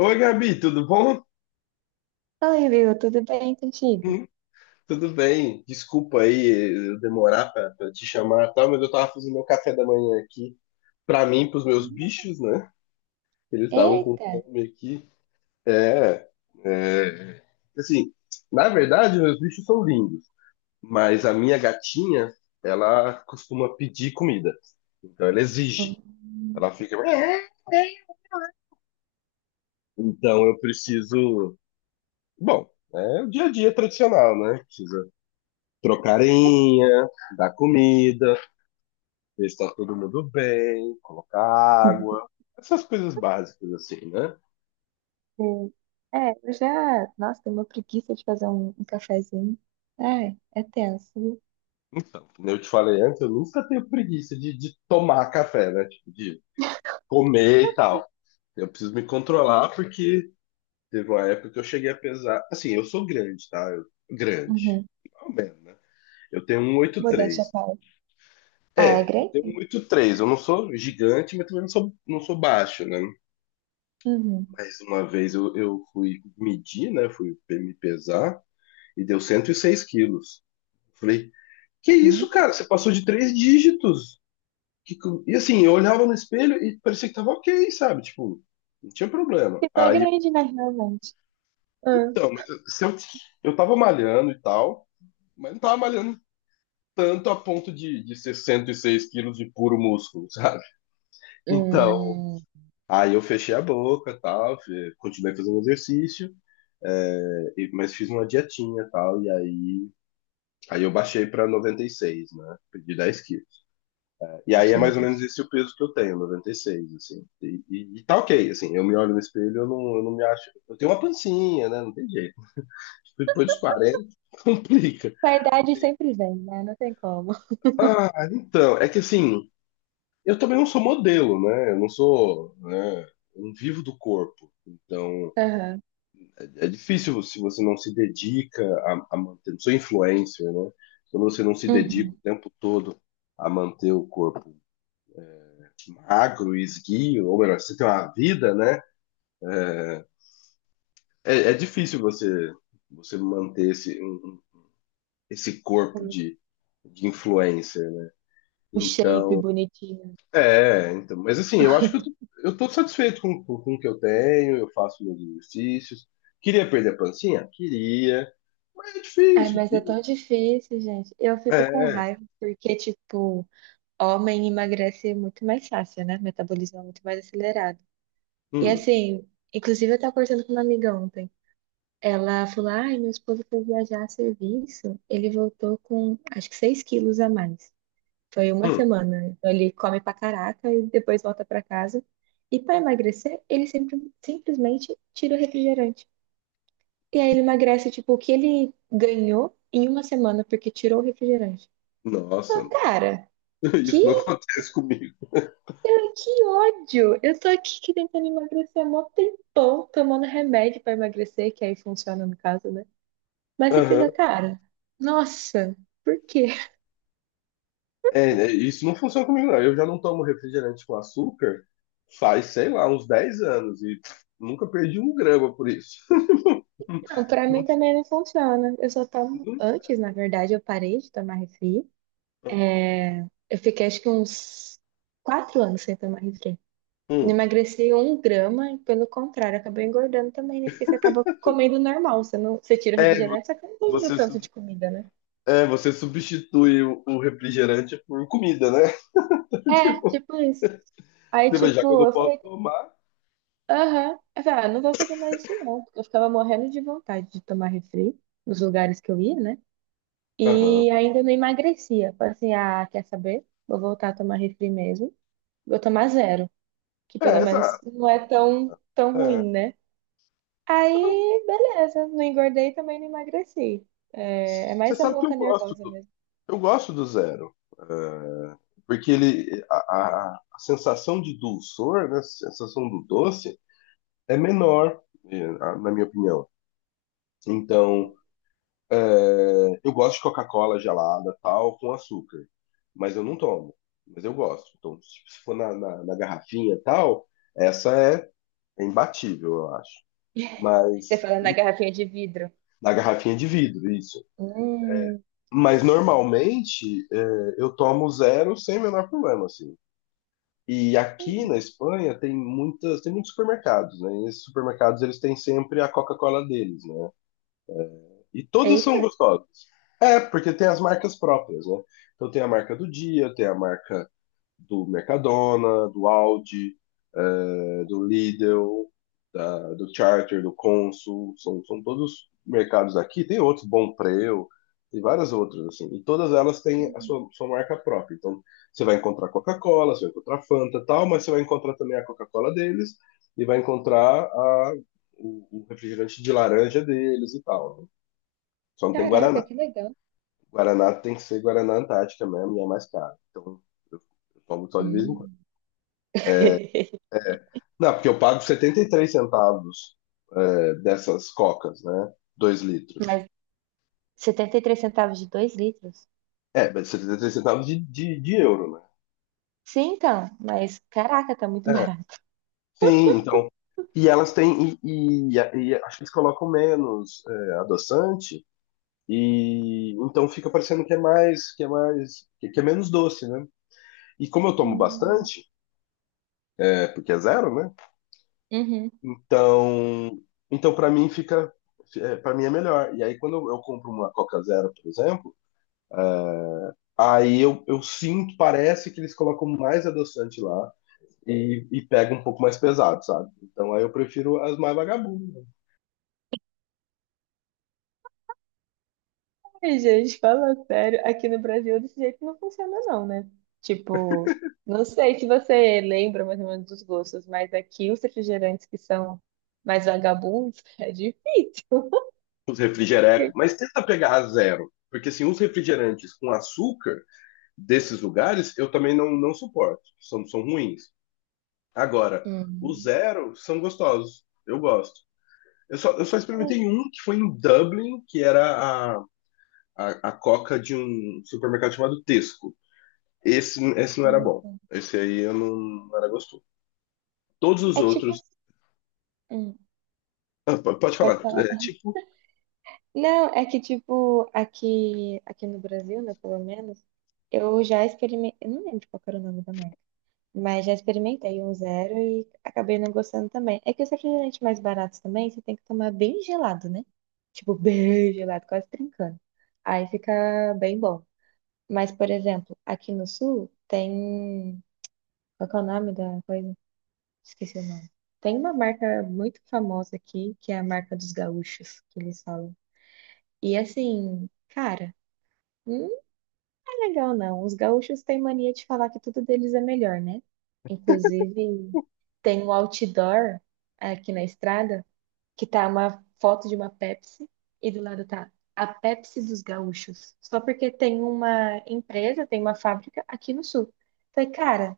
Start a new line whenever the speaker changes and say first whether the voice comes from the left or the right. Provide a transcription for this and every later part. left: Oi, Gabi, tudo bom?
right: Oi, Will, tudo bem contigo?
left: Hum, Tudo bem. Desculpa aí eu demorar pra te chamar e tal, mas eu tava fazendo meu café da manhã aqui pra mim, pros meus bichos, né? Eles estavam com
right: Eita!
left: fome aqui. É, é, assim, Na verdade, meus bichos são lindos, mas a minha gatinha, ela costuma pedir comida. Então ela exige.
right: Hum.
left: Ela fica. Então eu preciso. Bom, é o dia a dia tradicional, né? Trocarinha, dar comida, ver se tá todo mundo bem, colocar água, essas coisas básicas assim, né?
right: É, eu já. Nossa, tenho uma preguiça de fazer um cafezinho. Ai, é tenso, viu?
left: Então, como eu te falei antes, eu nunca tenho preguiça de tomar café, né? Tipo, de comer e tal. Eu preciso me controlar porque teve uma época que eu cheguei a pesar. Assim, eu sou grande, tá? Grande.
right: Uhum.
left: Ao menos, né? Eu tenho um oito
right: Modéstia à
left: três.
right: parte.
left: É, eu
right: Alegre?
left: tenho um oito três. Eu não sou gigante, mas também não sou baixo, né?
right: Uhum.
left: Mas uma vez eu fui medir, né? Fui me pesar e deu 106 quilos. Falei, que
right: Hum.
left: isso, cara? Você passou de três dígitos. E assim, eu olhava no espelho e parecia que tava ok, sabe? Tipo, não tinha problema.
right: Ficou
left: Aí, eu-
right: grande, né, realmente. Hum.
left: então, mas eu- se eu, eu tava malhando e tal, mas não tava malhando tanto a ponto de ser 106 quilos de puro músculo, sabe? Então,
right: Hum.
left: aí eu fechei a boca e tal, continuei fazendo exercício. Mas fiz uma dietinha e tal, aí eu baixei pra noventa e seis, né? Perdi 10 quilos. E aí é mais ou menos
right: Gente.
left: esse o peso que eu tenho, 96, assim. E tá ok, assim, eu me olho no espelho, eu não me acho. Eu tenho uma pancinha, né? Não tem jeito. Depois dos 40 complica.
right: Com a idade sempre vem, né? Não tem como.
left: Ah, então, é que assim, eu também não sou modelo, né? Eu não sou, né? Eu não vivo do corpo. Então,
right: Aham.
left: é difícil se você não se dedica a manter. Não sou influencer, né? Quando você não se dedica o
right: Uhum.
left: tempo todo a manter o corpo magro e esguio, ou melhor, você tem uma vida, né? É difícil você manter esse corpo de influencer, né?
right: O shape
left: Então,
right: bonitinho.
left: eu acho que eu tô satisfeito com o que eu tenho, eu faço meus exercícios. Queria perder a pancinha? Queria, mas é
right: Ai,
left: difícil,
right: mas é
left: filho.
right: tão difícil, gente. Eu fico com
left: É.
right: raiva, porque, tipo, homem emagrece muito mais fácil, né? Metabolismo é muito mais acelerado. E
left: hum,
right: assim, inclusive eu tava conversando com uma amiga ontem. Ela falou: ai, meu esposo foi viajar a serviço, ele voltou com acho que 6 quilos a mais. Foi uma
left: hum.
right: semana. Então ele come pra caraca e depois volta pra casa. E pra emagrecer, ele sempre, simplesmente tira o refrigerante. E aí ele emagrece, tipo, o que ele ganhou em uma semana porque tirou o refrigerante.
left: Nossa,
right: Falei,
left: não.
right: cara, que,
left: Isso não acontece comigo.
right: que ódio! Eu tô aqui que tentando emagrecer há mó tempão, tomando remédio pra emagrecer, que aí funciona no caso, né? Mas você fica,
left: Aham.
right: cara, nossa, por quê?
left: Isso não funciona comigo, não. Eu já não tomo refrigerante com açúcar faz, sei lá, uns 10 anos e pff, nunca perdi um grama por isso.
right: Não, pra mim também não funciona. Eu só tomo antes, na verdade, eu parei de tomar refri.
left: Aham.
right: É, eu fiquei acho que uns 4 anos sem tomar refri. Não
left: Hum.
right: emagreci um grama e, pelo contrário, acabei engordando também, né? Porque você acaba comendo normal, você não, você tira o
left: É, vo-
right: refrigerante, só que não tem o
left: você,
right: tanto
left: sub-
right: de comida, né?
left: você substitui o refrigerante por comida, né?
right: É,
left: Tipo,
right: tipo isso. Aí,
left: você vai, já que eu não
right: tipo, eu
left: posso
right: falei,
left: tomar.
right: aham. Eu falei, ah, não vou fazer mais isso não, porque eu ficava morrendo de vontade de tomar refri nos lugares que eu ia, né?
left: Aham.
right: E ainda não emagrecia. Falei assim, ah, quer saber? Vou voltar a tomar refri mesmo. Vou tomar zero, que pelo
left: É,
right: menos
left: exato.
right: não é tão
left: É.
right: ruim, né? Aí, beleza, não engordei e também não emagreci. É, é
left: Você
right: mais a
left: sabe que eu
right: boca
left: gosto
right: nervosa mesmo.
left: eu gosto do zero. É. Porque ele, a sensação de dulçor, né, a sensação do doce, é menor, eh, na minha opinião. Então, eu gosto de Coca-Cola gelada, tal, com açúcar, mas eu não tomo, mas eu gosto. Então, se for na garrafinha, tal, essa é, é imbatível, eu acho.
right: Você
left: Mas
right: falando na garrafinha de vidro.
left: na garrafinha de vidro, isso.
right: Hum.
left: Mas
right: Nossa.
left: normalmente eu tomo zero sem o menor problema, assim. E aqui na Espanha tem muitos supermercados, né? E esses supermercados eles têm sempre a Coca-Cola deles, né? E todas são
right: Eita.
left: gostosas. É, porque tem as marcas próprias, né? Então tem a marca do dia, tem a marca do Mercadona, do Audi, do Lidl, do Charter, do Consul, são todos mercados aqui. Tem outros, Bompreu, tem várias outras, assim. E todas elas têm sua marca própria. Então, você vai encontrar Coca-Cola, você vai encontrar Fanta e tal, mas você vai encontrar também a Coca-Cola deles e vai encontrar o refrigerante de laranja deles e tal, né? Só não tem
right: Caraca,
left: Guaraná.
right: que legal.
left: Guaraná tem que ser Guaraná Antártica mesmo e é mais caro. Então, eu, eu tomo só de vez em...
right: Hum.
left: Não, porque eu pago 73 centavos, é, dessas cocas, né? 2 litros.
right: Mas 73 centavos de 2 litros?
left: É, mas 73 centavos de euro, né?
right: Sim, então, mas caraca, tá muito
left: É,
right: barato.
left: sim, então. E elas têm. E acho que eles colocam menos, é, adoçante. E então fica parecendo que é mais, que é menos doce, né? E como eu tomo
right: Hum.
left: bastante, é, porque é zero, né?
right: Uhum.
left: Então, então para mim fica, é, para mim é melhor. E aí quando eu compro uma Coca Zero, por exemplo, aí eu sinto, parece que eles colocam mais adoçante lá e pega um pouco mais pesado, sabe? Então aí eu prefiro as mais vagabundas, né?
right: Ai, gente, fala sério, aqui no Brasil desse jeito não funciona não, né? Tipo, não sei se você lembra mais ou menos dos gostos, mas aqui os refrigerantes que são mais vagabundos é difícil.
left: Os refrigerecos. Mas tenta pegar a zero, porque assim, os refrigerantes com açúcar desses lugares eu também não suporto, são ruins. Agora, os
right: Hum.
left: zero são gostosos, eu gosto. Eu só experimentei um que foi em Dublin, que era a coca de um supermercado chamado Tesco. Esse não era bom. Esse aí eu não... não era gostoso. Todos
right: É
left: os
right: que tipo
left: outros.
right: assim, hum,
left: Ah, pode
right: pode
left: falar,
right: falar.
left: é, tipo,
right: Não, é que tipo, aqui no Brasil, né, pelo menos, eu já experimentei, eu não lembro qual que era o nome da marca, mas já experimentei um zero e acabei não gostando também. É que os refrigerantes mais baratos também, você tem que tomar bem gelado, né? Tipo, bem gelado, quase trincando. Aí fica bem bom. Mas, por exemplo, aqui no Sul tem, qual que é o nome da coisa? Esqueci o nome. Tem uma marca muito famosa aqui, que é a marca dos gaúchos, que eles falam. E assim, cara, não é legal, não. Os gaúchos têm mania de falar que tudo deles é melhor, né? Inclusive, tem um outdoor aqui na estrada que tá uma foto de uma Pepsi e do lado tá a Pepsi dos gaúchos. Só porque tem uma empresa, tem uma fábrica aqui no sul. Falei, cara,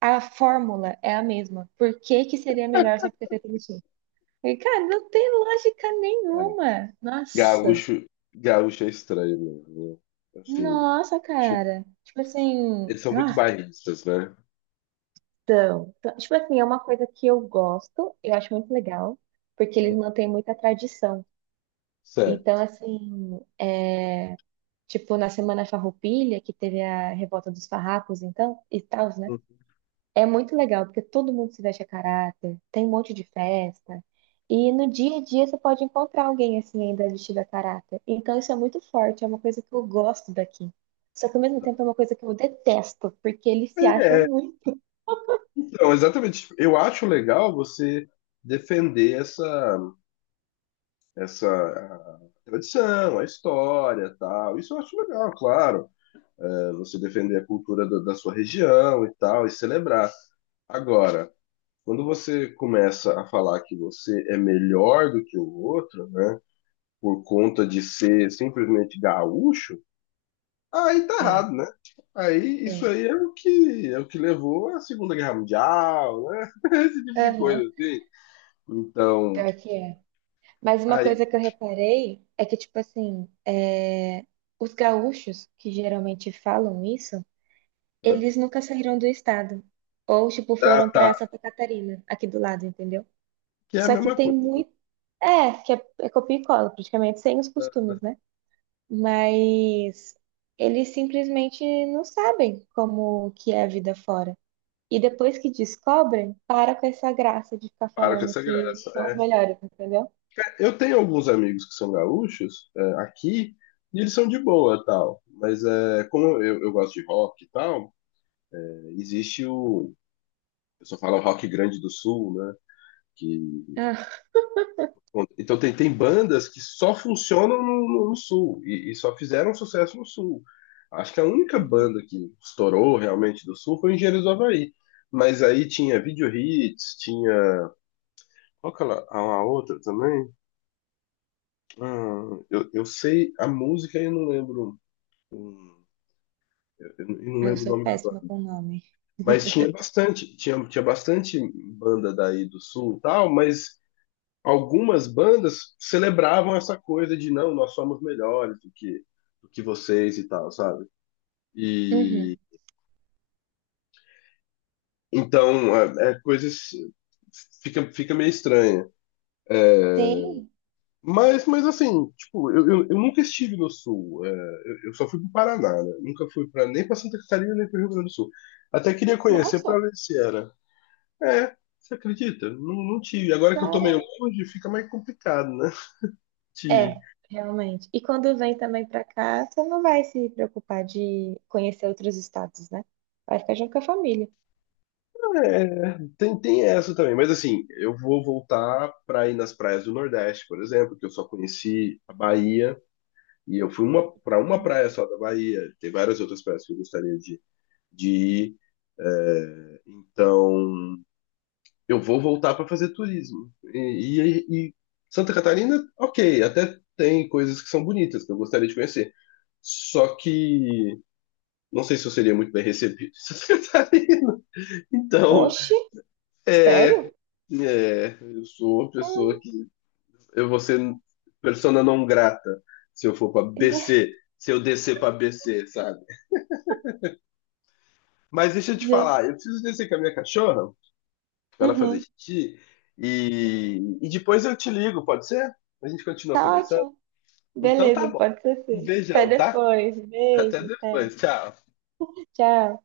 right: a fórmula é a mesma. Por que que seria melhor só porque é feita no sul? Falei, cara, não tem lógica nenhuma. Nossa,
left: gaúcho. Gaúcho é estranho, mesmo, né? Assim,
right: nossa,
left: tipo,
right: cara. Tipo assim,
left: eles são muito
right: ah.
left: bairristas, né?
right: Então, tipo assim, é uma coisa que eu gosto, eu acho muito legal, porque
left: Ah,
right: eles mantêm muita tradição.
left: sério.
right: Então, assim, é, tipo, na Semana Farroupilha, que teve a Revolta dos Farrapos, então, e tal, né? É muito legal, porque todo mundo se veste a caráter, tem um monte de festa, e no dia a dia você pode encontrar alguém, assim, ainda vestido a caráter. Então, isso é muito forte, é uma coisa que eu gosto daqui. Só que, ao mesmo tempo, é uma coisa que eu detesto, porque eles se acham muito.
left: Então, exatamente. Eu acho legal você defender essa, essa a tradição, a história, tal. Isso eu acho legal, claro. É, você defender a cultura da sua região e tal, e celebrar. Agora, quando você começa a falar que você é melhor do que o outro, né, por conta de ser simplesmente gaúcho, aí tá
right: É.
left: errado, né? Aí isso
right: Sim.
left: aí é o que é, o que levou à Segunda Guerra Mundial, né? Esse tipo de coisa
right: Aham.
left: assim. Então,
right: Pior que é. Mas uma
left: aí
right: coisa que eu reparei é que, tipo assim, é, os gaúchos, que geralmente falam isso, eles nunca saíram do estado. Ou, tipo, foram
left: tá,
right: pra Santa Catarina, aqui do lado, entendeu?
left: que é a
right: Só que
left: mesma
right: tem
left: coisa.
right: muito. É, que é, é copia e cola, praticamente, sem os
left: Tá?
right: costumes, né? Mas eles simplesmente não sabem como que é a vida fora. E depois que descobrem, para com essa graça de ficar
left: Para com
right: falando
left: essa
right: que
left: graça.
right: são os
left: É.
right: melhores, entendeu?
left: Eu tenho alguns amigos que são gaúchos, é, aqui, e eles são de boa, tal. Mas é, como eu gosto de rock e tal, é, existe o... pessoa fala o rock grande do sul, né? Que,
right: Ah.
left: então tem, tem bandas que só funcionam no sul e só fizeram sucesso no sul. Acho que a única banda que estourou realmente do sul foi Engenheiros do Havaí. Mas aí tinha Video Hits, tinha. Qual que a outra também? Ah, eu sei a música e eu não lembro. hum, eu não
right: Eu
left: lembro o
right: sou
left: nome da
right: péssima
left: banda.
right: com nome.
left: Mas tinha bastante banda daí do sul e tal, mas algumas bandas celebravam essa coisa de não, nós somos melhores do que vocês e tal, sabe? E
right: Uhum.
left: então é, é coisas fica, fica meio estranha. É,
right: Sim,
left: mas assim, tipo, eu nunca estive no sul. É, eu só fui pro Paraná, né? Nunca fui pra, nem pra Santa Catarina, nem pro Rio Grande do Sul. Até queria conhecer pra
right: nossa,
left: ver se era. É, você acredita? Não, não tive. Agora que eu tô meio
right: cara.
left: longe, fica mais complicado, né? De...
right: É, realmente. E quando vem também pra cá, você não vai se preocupar de conhecer outros estados, né? Vai ficar junto com a família.
left: É, tem, tem essa também, mas assim, eu vou voltar para ir nas praias do Nordeste, por exemplo, que eu só conheci a Bahia, e eu fui uma, para uma praia só da Bahia, tem várias outras praias que eu gostaria de ir, então eu vou voltar para fazer turismo. E Santa Catarina, ok, até tem coisas que são bonitas, que eu gostaria de conhecer, só que não sei se eu seria muito bem recebido em Santa Catarina, então,
right: Oxi,
left: é.
right: sério?
left: É, eu sou uma pessoa
right: Hum,
left: que eu vou ser persona não grata se eu for pra BC, se eu descer pra BC, sabe? Mas deixa eu te
right: gente,
left: falar, eu preciso descer com a minha cachorra pra ela fazer
right: uhum,
left: xixi e depois eu te ligo, pode ser? A gente continua
right: tá
left: conversando?
right: ótimo.
left: Então tá
right: Beleza,
left: bom.
right: pode ser
left: Um
right: sim. Até
left: beijão, tá?
right: depois.
left: Até
right: Beijo, até.
left: depois. Tchau.
right: Tchau.